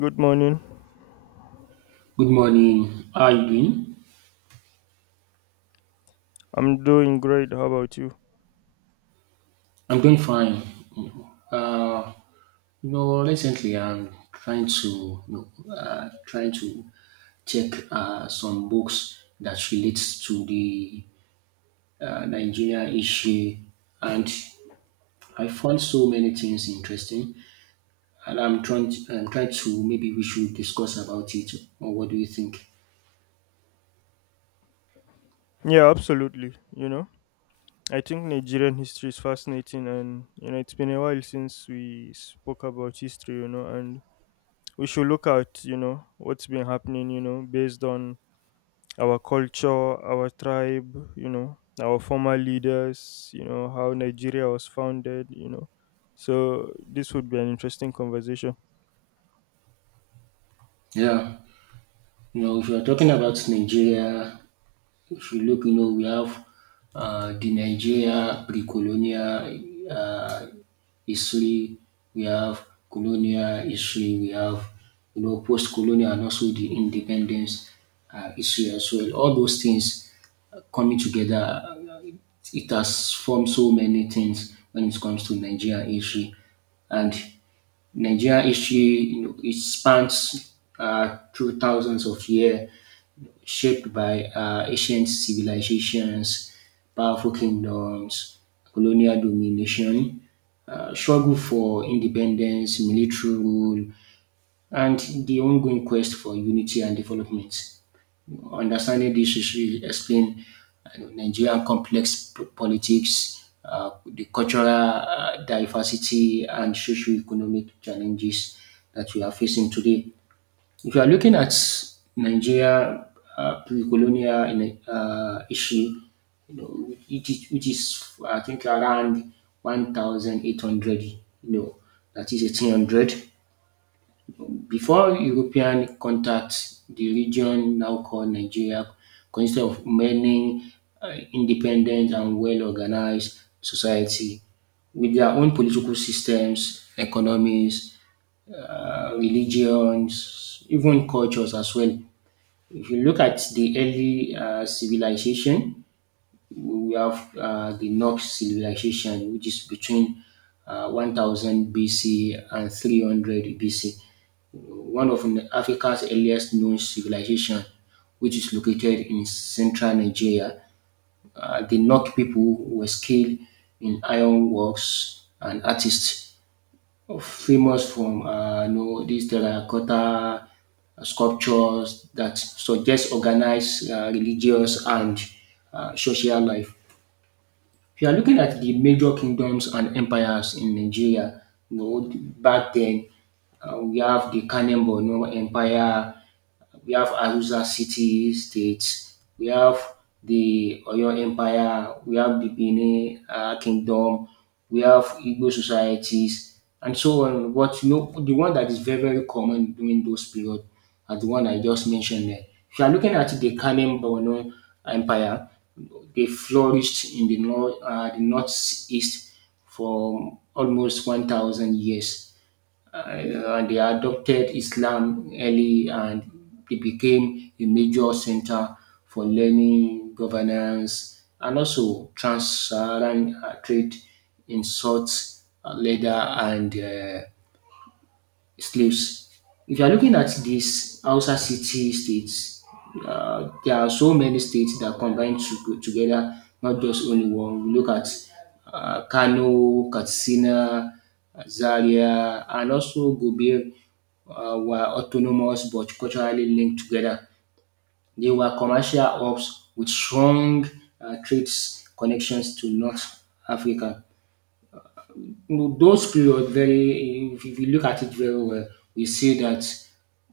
Good morning. Good morning. How are you doing? I'm doing great. How about you? I'm doing fine. Uh, recently I'm trying to check some books that relates to the Nigeria issue, and I found so many things interesting. And I'm trying to maybe we should discuss about it. Or what do you think? Yeah, absolutely. You know, I think Nigerian history is fascinating, and you know, it's been a while since we spoke about history. You know, and we should look at you know what's been happening. You know, based on our culture, our tribe. You know, our former leaders. You know, how Nigeria was founded. You know, so this would be an interesting conversation. Yeah. You know, if you're talking about Nigeria, if you look, you know, we have the Nigeria pre-colonial uh, history, we have colonial history, we have, you know, post-colonial and also the independence history as well. All those things coming together, it has formed so many things when it comes to Nigeria history. And Nigeria history, you know, it spans through thousands of years, shaped by ancient civilizations, powerful kingdoms, colonial domination, struggle for independence, military rule, and the ongoing quest for unity and development. Understanding this history explain you know, Nigerian complex politics, the cultural diversity, and socio-economic challenges that we are facing today. If you are looking at Nigeria pre-colonial issue, you know, which is I think around 1,800, you know, that is 1800 before European contact, the region now called Nigeria consisted of many independent and well-organized society with their own political systems, economies, religions, even cultures as well. If you look at the early civilization, we have the Nok civilization, which is between 1000 BC and 300 BC. One of Africa's earliest known civilization, which is located in central Nigeria. The Nok people were skilled in ironworks and artists, famous from these terracotta sculptures that suggest organized religious and social life. If you are looking at the major kingdoms and empires in Nigeria, you know, back then, we have the Kanem Borno Empire, we have Arusa City States, we have the Oyo Empire, we have the Benin Kingdom, we have Igbo societies, and so on. But you know, the one that is very, very common during those periods are the one I just mentioned there. If you are looking at the Kanem Borno Empire, they flourished in the north, the northeast for almost 1,000 years. And they adopted Islam early and they became a major center for learning, governance, and also trans-Saharan trade in salt, leather, and slaves. If you are looking at these Hausa city states, there are so many states that combine to, together, not just only one. We look at Kano, Katsina, Zaria, and also Gobir were autonomous but culturally linked together. They were commercial hubs with strong trade connections to North Africa. Know, those period very if you look at it very well, we see that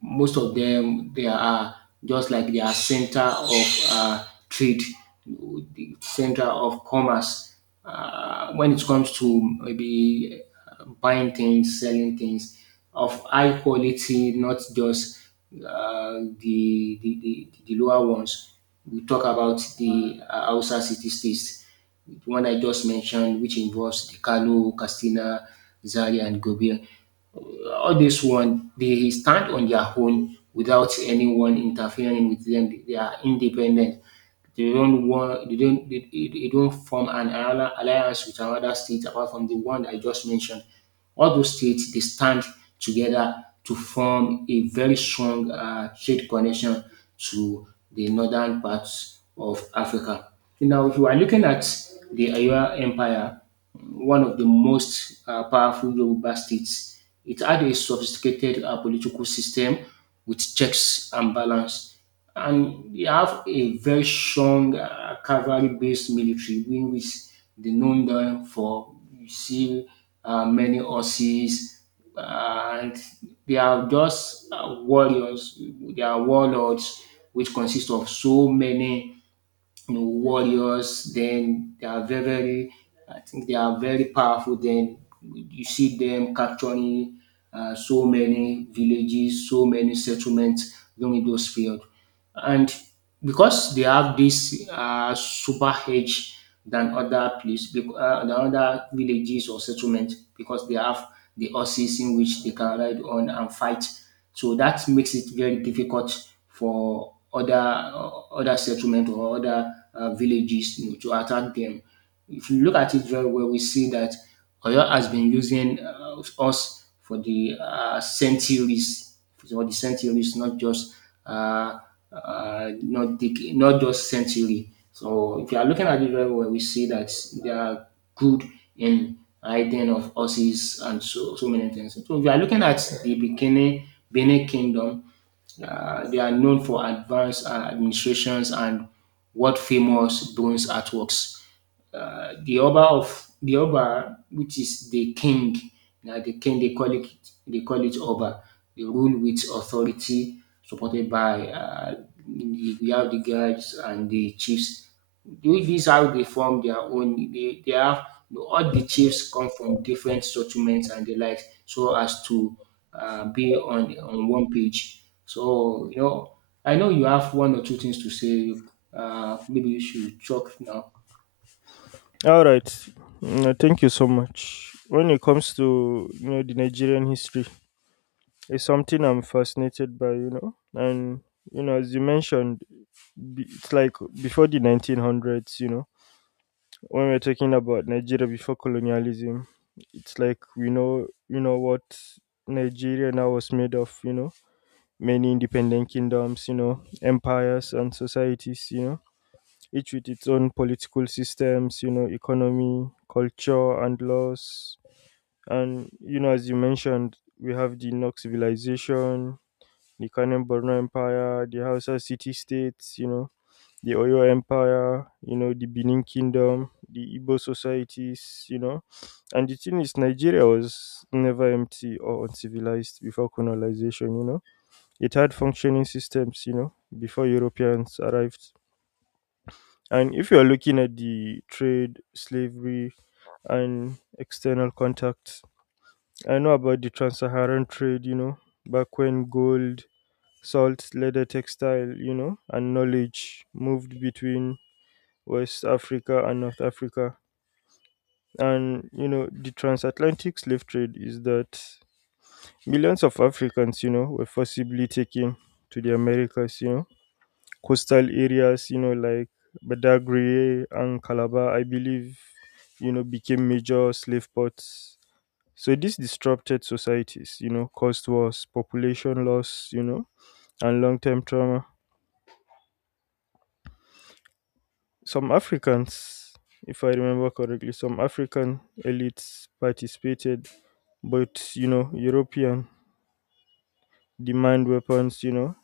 most of them they are just like they are center of trade, the center of commerce when it comes to maybe buying things, selling things of high quality, not just uh, the lower ones. We talk about the Hausa city states, the one I just mentioned, which involves the Kano, Castina, Zaria, and Gobir. All this one they stand on their own without anyone interfering with them. They are independent. They don't want they don't form an alliance with another state apart from the one I just mentioned. All those states they stand together to form a very strong trade connection to the northern parts of Africa. Now, if you are looking at the Ayua Empire, one of the most powerful Yoruba states. It had a sophisticated political system with checks and balance. And they have a very strong cavalry based military, in which they known them for. You see many horses, and they are just warriors, they are warlords, which consist of so many you know, warriors. Then they are I think they are very powerful. Then you see them capturing so many villages, so many settlements during those period. And because they have this super edge than other place, than other villages or settlement, because they have the horses in which they can ride on and fight. So that makes it very difficult for other settlement or other villages you know, to attack them. If you look at it very well, we see that Oyo has been using us for the centuries, not just uh, not just century. So if you are looking at it very well, we see that they are good in riding of horses and so many things. So if you are looking at the beginning Benin Kingdom, they are known for advanced administrations and world famous bronze artworks the Oba, which is the king. Now the king they call it Oba. They rule with authority, supported by we have the guards and the chiefs. These how they form their own. They have all the chiefs come from different settlements and the like, so as to be on one page. So you know, I know you have one or two things to say. Maybe you should talk now. All right. No, thank you so much. When it comes to you know the Nigerian history, it's something I'm fascinated by, you know, and you know, as you mentioned, it's like before the 1900s, you know, when we're talking about Nigeria before colonialism, it's like we know, you know, what Nigeria now was made of, you know, many independent kingdoms, you know, empires and societies, you know, each with its own political systems, you know, economy, culture, and laws. And, you know, as you mentioned, we have the Nok civilization, the Kanem Borno Empire, the Hausa city states, you know, the Oyo Empire, you know, the Benin Kingdom, the Igbo societies, you know. And the thing is, Nigeria was never empty or uncivilized before colonization, you know. It had functioning systems, you know, before Europeans arrived. And if you're looking at the trade, slavery, and external contact, I know about the trans Saharan trade, you know, back when gold, salt, leather, textile, you know, and knowledge moved between West Africa and North Africa. And, you know, the transatlantic slave trade is that millions of Africans, you know, were forcibly taken to the Americas, you know, coastal areas, you know, like Badagry and Calabar, I believe, you know, became major slave ports. So this disrupted societies, you know, caused wars, population loss, you know, and long term trauma. Some Africans, if I remember correctly, some African elites participated, but you know, European demand weapons, you know,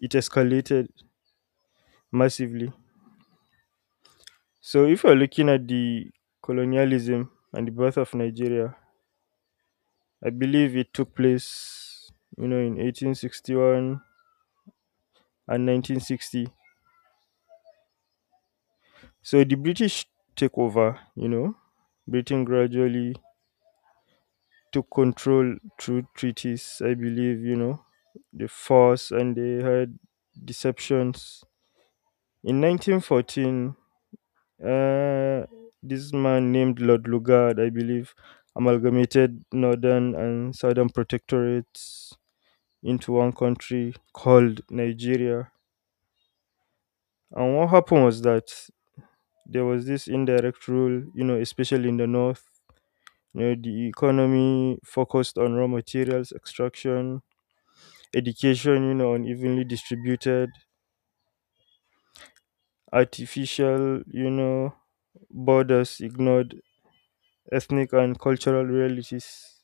it escalated massively. So if you're looking at the colonialism and the birth of Nigeria, I believe it took place, you know, in 1861 and 1960. So the British took over, you know, Britain gradually took control through treaties, I believe, you know, the force and they had deceptions. In 1914, uh, this man named Lord Lugard, I believe, amalgamated northern and southern protectorates into one country called Nigeria. And what happened was that there was this indirect rule, you know, especially in the north. You know, the economy focused on raw materials extraction, education, you know, unevenly distributed, artificial, you know, borders ignored, ethnic and cultural realities.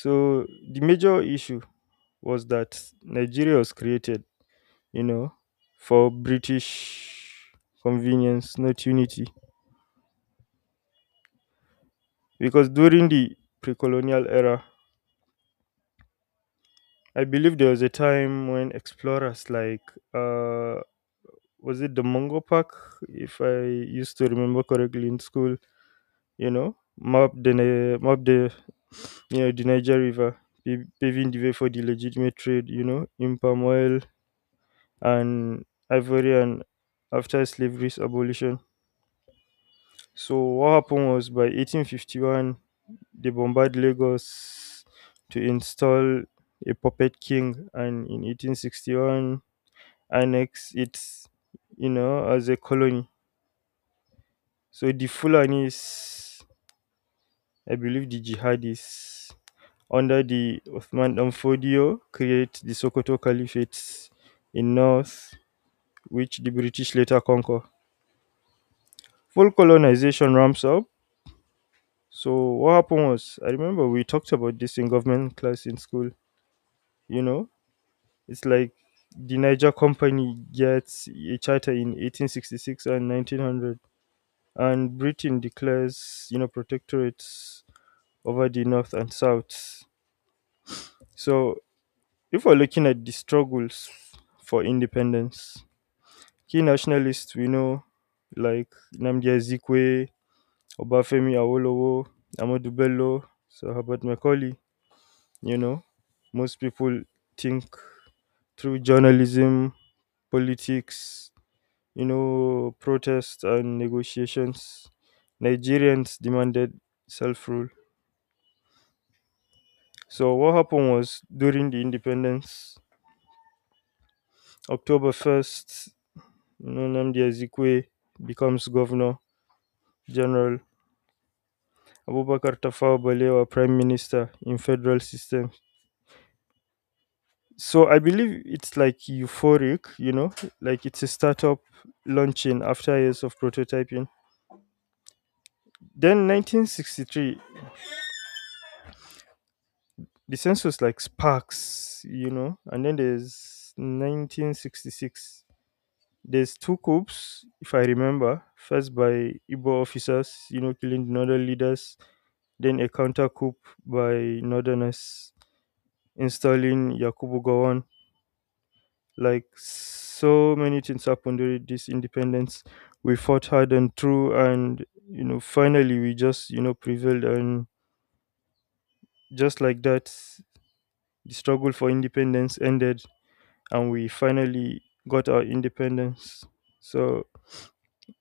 So the major issue was that Nigeria was created, you know, for British convenience, not unity. Because during the pre colonial era, I believe there was a time when explorers like uh, was it the Mungo Park, if I used to remember correctly in school, you know, map the you know the Niger River, paving the way for the legitimate trade, you know, in palm oil and ivory and after slavery's abolition. So what happened was by 1851 they bombarded Lagos to install a puppet king, and in 1861 annex it, you know, as a colony. So the Fulanis, I believe the jihadis under the Uthman Dan Fodio create the Sokoto Caliphate in north, which the British later conquer. Full colonization ramps up. So what happened was, I remember we talked about this in government class in school. You know, it's like the Niger Company gets a charter in 1866 and 1900, and Britain declares, you know, protectorates over the north and south. So if we're looking at the struggles for independence, key nationalists we know like Namdi Azikwe, Obafemi Awolowo, Amadu Bello, Sir Herbert Macaulay, you know. Most people think through journalism, politics, you know, protests and negotiations, Nigerians demanded self rule. So what happened was during the independence, October 1st, you know, Namdi Azikwe becomes governor general, Abubakar Tafawa Balewa, Prime Minister in federal system. So I believe it's like euphoric, you know, like it's a startup launching after years of prototyping. Then 1963, the census like sparks, you know, and then there's 1966. There's two coups, if I remember. First by Igbo officers, you know, killing the northern leaders. Then a counter coup by northerners installing Yakubu Gowon. Like so many things happened during this independence. We fought hard and true, and you know, finally we just you know prevailed, and just like that, the struggle for independence ended, and we finally got our independence. So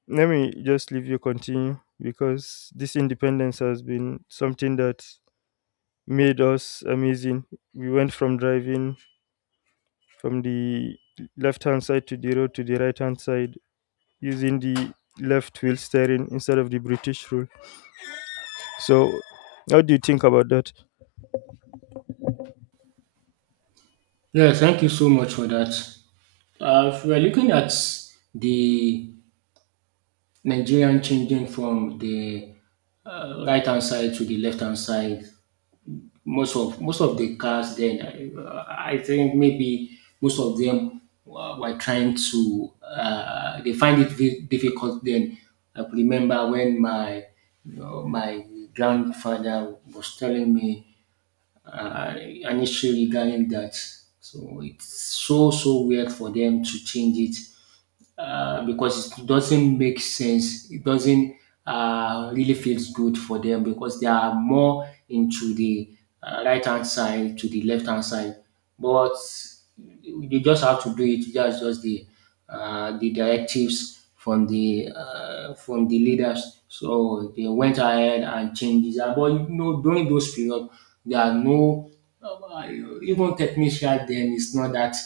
let me just leave you continue because this independence has been something that made us amazing. We went from driving from the left hand side to the road to the right hand side using the left wheel steering instead of the British rule. So, how do you think about that? Yeah, thank you so much for that. If we're looking at the Nigerian changing from the right hand side to the left hand side, most of the cars then, I think maybe most of them were trying to, they find it very difficult then. I remember when my you know, my grandfather was telling me uh, an issue regarding that. So it's so weird for them to change it because it doesn't make sense. It doesn't really feels good for them because they are more into the right hand side to the left hand side. But you just have to do it. That's just the directives from the leaders. So they went ahead and changed that. But you know, during those period, there are no uh, even technician. Then it's not that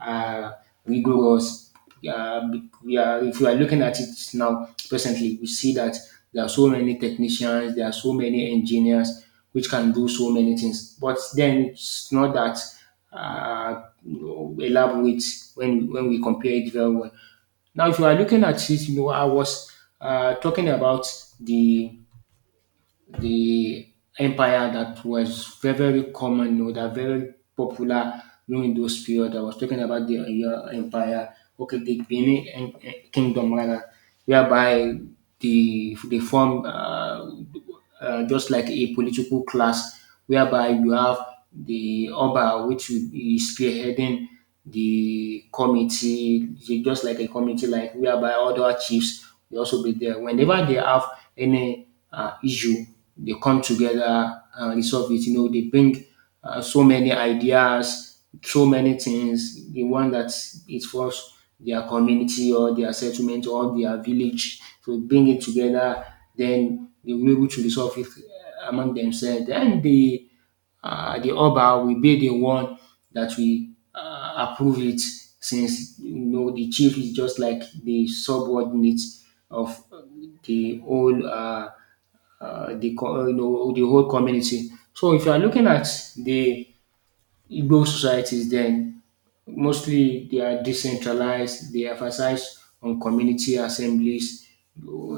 uh, rigorous, yeah, yeah, if you are looking at it now, presently, we see that there are so many technicians, there are so many engineers which can do so many things. But then it's not that uh, elaborate when we compare it very well. Now, if you are looking at it, you know, I was talking about the the empire that was very, very common or that very popular during those period. I was talking about the Oyo Empire, okay, the Benin Kingdom rather, whereby they form just like a political class, whereby you have the Oba, which will be spearheading the committee, just like a committee, like whereby other chiefs will also be there. Whenever they have any issue, they come together and resolve it. You know, they bring so many ideas, so many things. The one that is for their community or their settlement or their village, to bring it together. Then they will be able to resolve it among themselves. Then the Oba will be the one that will approve it, since you know the chief is just like the subordinate of the whole you know the whole community. So if you are looking at the Igbo societies, then mostly they are decentralized, they emphasize on community assemblies,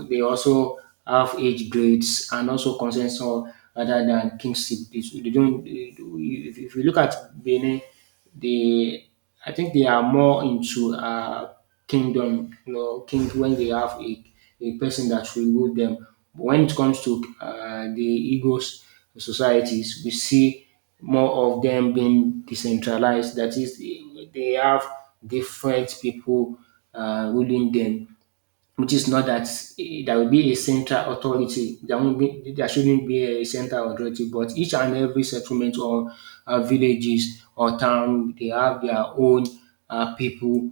they also have age grades and also consensus rather than kingship. They don't, if you look at Benin, they I think they are more into kingdom, you know, king, when they have a person that will rule them. But when it comes to the Igbo societies, we see more of them being decentralized. That is, they have different people ruling them, which is not that there will be a central authority. There shouldn't be a central authority, but each and every settlement or villages or town, they have their own people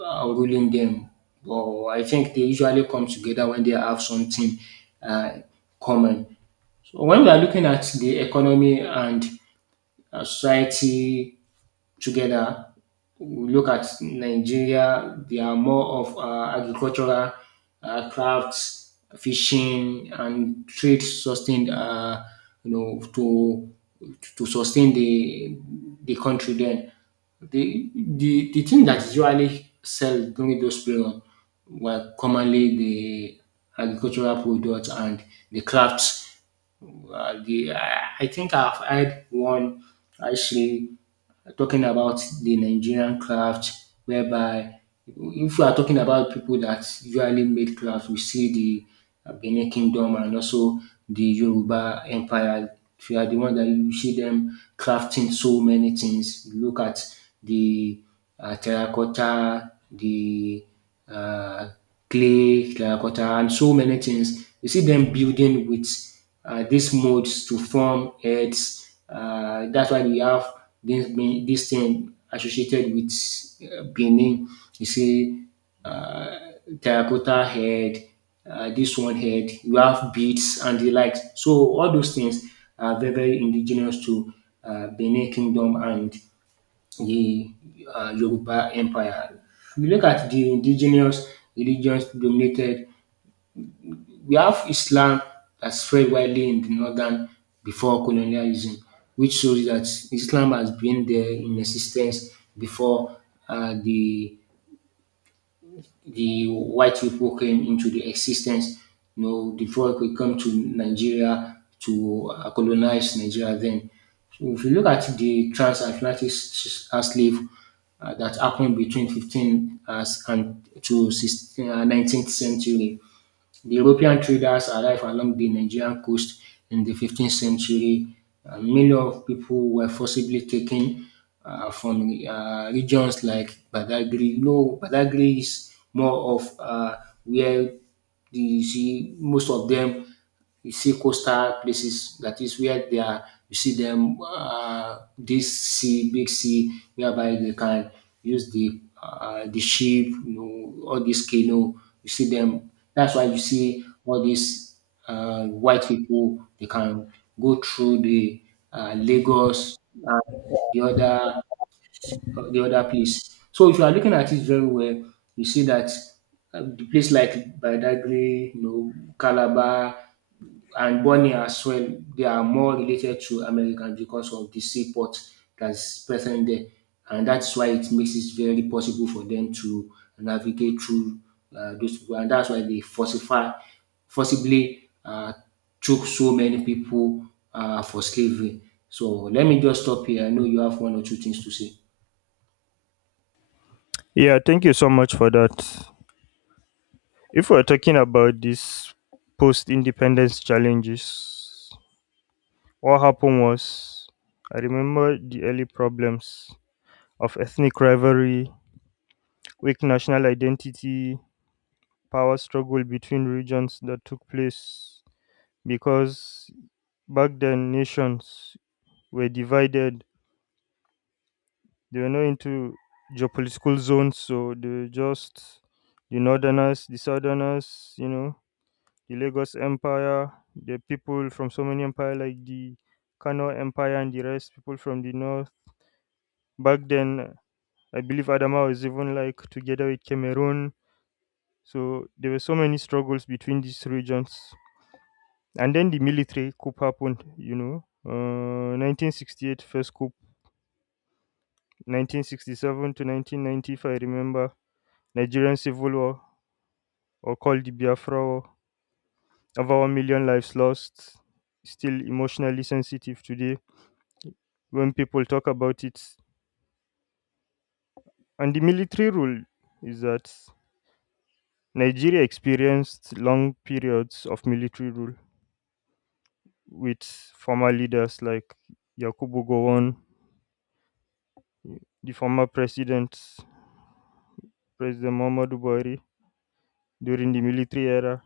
ruling them. But I think they usually come together when they have something uh, common. So when we are looking at the economy and a society together, we look at Nigeria, they are more of agricultural, crafts, fishing, and trade sustained, you know, to sustain the country. Then the thing that is usually sell during those period were commonly the agricultural products and the crafts. The I think I've had one actually talking about the Nigerian craft, whereby if we are talking about people that usually made craft, we see the Benin Kingdom and also the Yoruba Empire. They are the one that you see them crafting so many things. You look at the terracotta, the uh, clay, terracotta, and so many things. You see them building with these molds to form heads. That's why we have this thing associated with Benin. You see, uh, terracotta head, this one head, you have beads and the likes. So all those things are very, very indigenous to Benin Kingdom and the Yoruba Empire. We look at the indigenous religions dominated. We have Islam that spread widely in the northern before colonialism, which shows that Islam has been there in existence before uh, the the white people came into the existence. You know, the folk will come to Nigeria to colonize Nigeria then. So if you look at the transatlantic slave that happened between 15 as, and to 16, 19th century. The European traders arrived along the Nigerian coast in the 15th century. Millions of people were forcibly taken from regions like Badagry. You know, Badagry is more of where you see most of them, you see coastal places. That is where they are, you see them, this sea, big sea, whereby they can use the ship, you know, all this canoe. You see them. That's why you see all these white people. They can go through the Lagos and the other the other place. So if you are looking at it very well, you see that the place like Badagry, you know, Calabar, and Bonny as well, they are more related to Americans because of the seaport that's present there. And that's why it makes it very possible for them to navigate through those people. And that's why they falsify, forcibly took so many people for slavery. So let me just stop here. I know you have one or two things to say. Yeah, thank you so much for that. If we're talking about these post independence challenges, what happened was I remember the early problems of ethnic rivalry, weak national identity, power struggle between regions that took place because back then nations were divided. They were not into geopolitical zones, so they were just the northerners, the southerners, you know, the Lagos Empire, the people from so many empire like the Kano Empire and the rest, people from the north. Back then, I believe Adama was even like together with Cameroon. So there were so many struggles between these regions. And then the military coup happened, you know. 1968 coup, 1967 to 1990, if I remember. Nigerian Civil War, or called the Biafra War, of our million lives lost, still emotionally sensitive today when people talk about it. And the military rule is that Nigeria experienced long periods of military rule with former leaders like Yakubu Gowon, the former president, President Muhammadu Buhari, during the military era.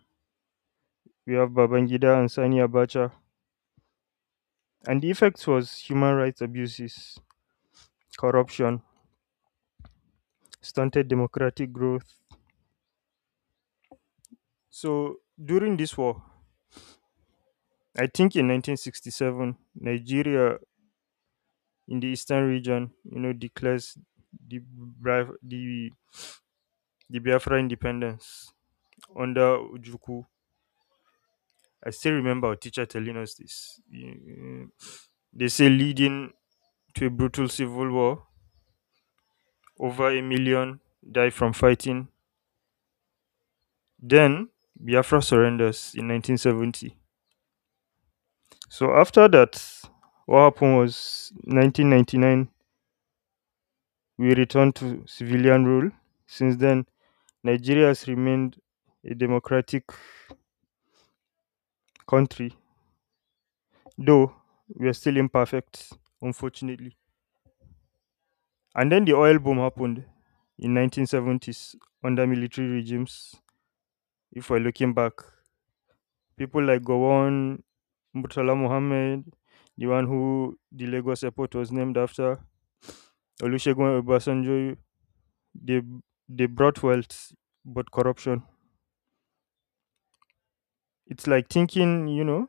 We have Babangida and Sani Abacha. And the effects was human rights abuses, corruption, stunted democratic growth. So during this war, I think in 1967, Nigeria in the eastern region, you know, declares the Bra- the Biafra independence under Ojukwu. I still remember our teacher telling us this. You- they say leading to a brutal civil war, over a million die from fighting. Then Biafra surrenders in 1970. So after that, what happened was 1999 we returned to civilian rule. Since then, Nigeria has remained a democratic country, though we are still imperfect, unfortunately. And then the oil boom happened in 1970s under military regimes. If we're looking back, people like Gowon, Murtala Mohammed, the one who the Lagos airport was named after, Olusegun Obasanjo, they they brought wealth but corruption. It's like thinking, you know,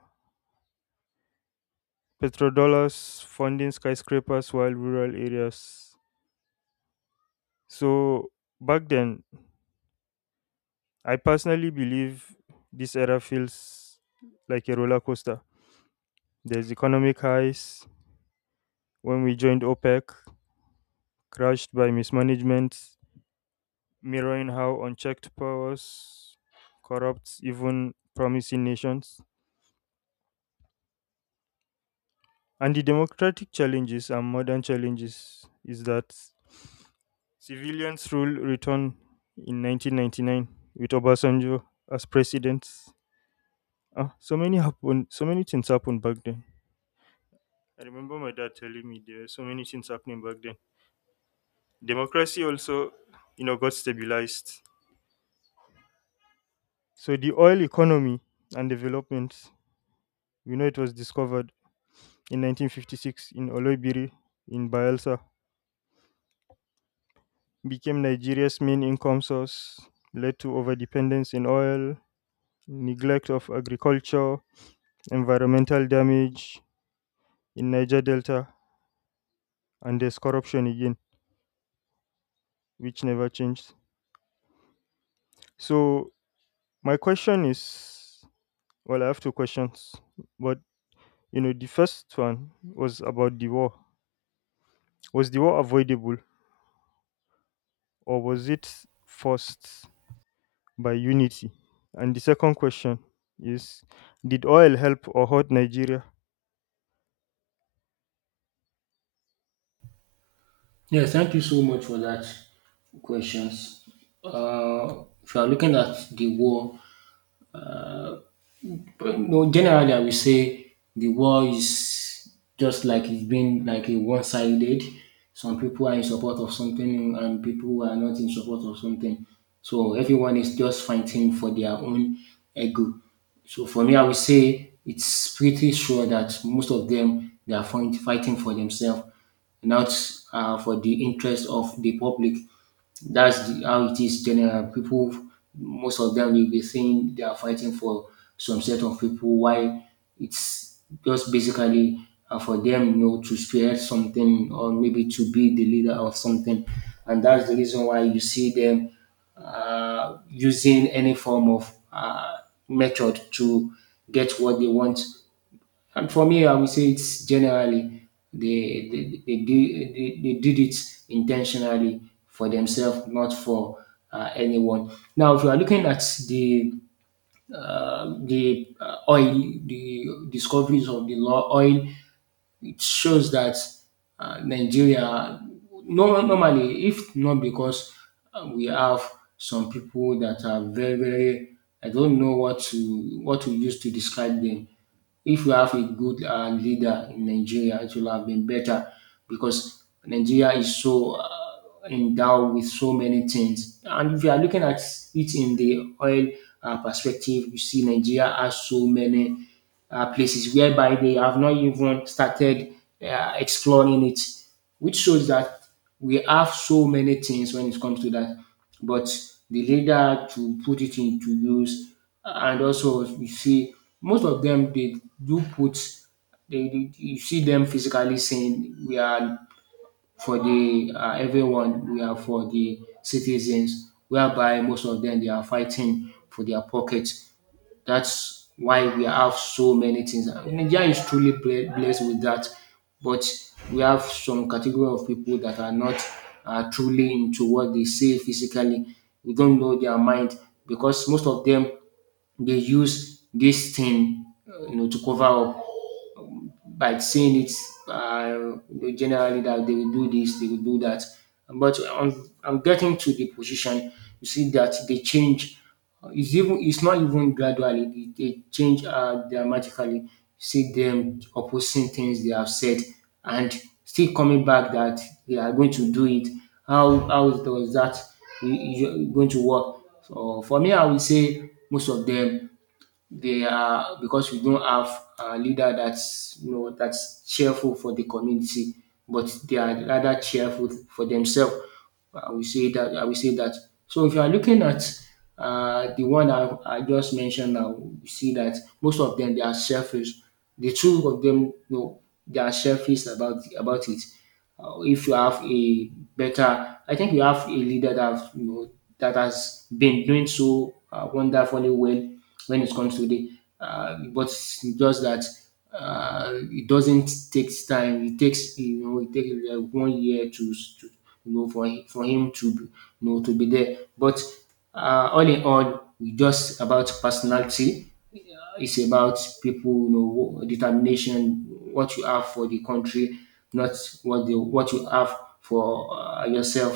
petrodollars funding skyscrapers while rural areas. So back then, I personally believe this era feels like a roller coaster. There's economic highs when we joined OPEC, crashed by mismanagement, mirroring how unchecked powers corrupts even promising nations. And the democratic challenges and modern challenges is that civilians rule returned in 1999 with Obasanjo as president. Ah, so many happened. So many things happened back then. I remember my dad telling me there were so many things happening back then. Democracy also, you know, got stabilized. So the oil economy and development, we know it was discovered in 1956 in Oloibiri in Bayelsa, became Nigeria's main income source, led to overdependence in oil, neglect of agriculture, environmental damage in Niger Delta, and there's corruption again, which never changed. So my question is, well, I have two questions, but you know, the first one was about the war. Was the war avoidable, or was it forced by unity? And the second question is, did oil help or hurt Nigeria? Yes, thank you so much for that questions. If you are looking at the war. But no, generally, I will say the war is just like it's been like a one-sided. Some people are in support of something and people are not in support of something. So everyone is just fighting for their own ego. So for me, I would say it's pretty sure that most of them, they are fighting for themselves, not for the interest of the public. That's how it is general. People, most of them will be saying they are fighting for some set of people. Why it's just basically for them, you know, to spearhead something or maybe to be the leader of something, and that's the reason why you see them using any form of method to get what they want. And for me, I would say it's generally they did it intentionally for themselves, not for anyone. Now, if you are looking at the the oil, the discoveries of the law oil, it shows that Nigeria, no, normally, if not because we have some people that are very, very, I don't know what to use to describe them. If we have a good leader in Nigeria, it will have been better, because Nigeria is so endowed with so many things. And if you are looking at it in the oil perspective, you see Nigeria has so many places whereby they have not even started exploring it, which shows that we have so many things when it comes to that, but the leader to put it into use. And also you see most of them, they do put, they you see them physically saying we are for the everyone, we are for the citizens, whereby most of them they are fighting for their pocket. That's why we have so many things. And Nigeria is truly blessed with that, but we have some category of people that are not truly into what they say physically. We don't know their mind, because most of them, they use this thing, you know, to cover up by saying it. They generally, that they will do this, they will do that. But I'm getting to the position. You see that they change. It's even, it's not even gradually. They change dramatically. You see them opposing things they have said and still coming back that they are going to do it. How does that going to work? So for me, I would say most of them, they are, because we don't have a leader that's, you know, that's cheerful for the community, but they are rather cheerful for themselves. I will say that. I will say that. So if you are looking at the one I just mentioned now, you see that most of them they are selfish. The two of them, you know, they are selfish about it. If you have a better, I think you have a leader that, you know, that has been doing so wonderfully well when it comes to the, but just that it doesn't take time. It takes, you know, it takes like one year to, you know, for him to be, you know, to be there. But all in all, it's just about personality. Uh, It's about people, you know, determination, what you have for the country, not what you have for yourself.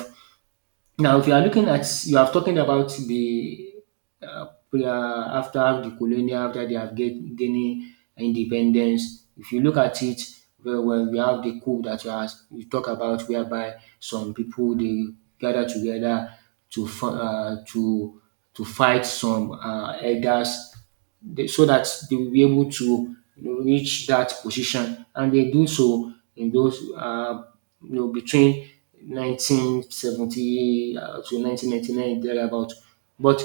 Now, if you are looking at, you are talking about the uh, after the colonial, after they have gaining independence. If you look at it very well, we have the coup that you talk about, whereby some people they gather together to fi- to fight some elders, so that they will be able to, you know, reach that position. And they do so in those, you know, between 1970 to 1999, thereabout. But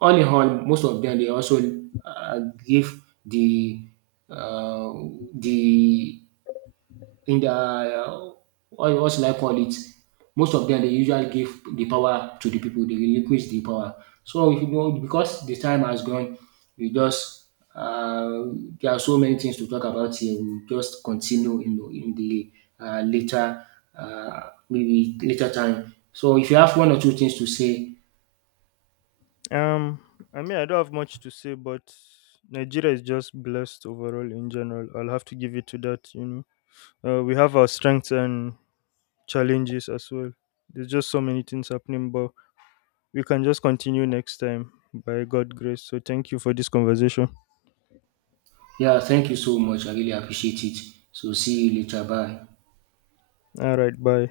all in all, most of them, they also give uh, the in the what should I call it? Most of them they usually give the power to the people. They relinquish the power. So, if you know, because the time has gone, we just, uh, there are so many things to talk about here. We just continue in in the later, uh, maybe later time. So if you have one or two things to say. Um, I mean, I don't have much to say, but Nigeria is just blessed overall in general. I'll have to give it to that. You know, we have our strengths and challenges as well. There's just so many things happening, but we can just continue next time by God grace. So thank you for this conversation. Yeah, thank you so much. I really appreciate it. So see you later. Bye. All right, bye.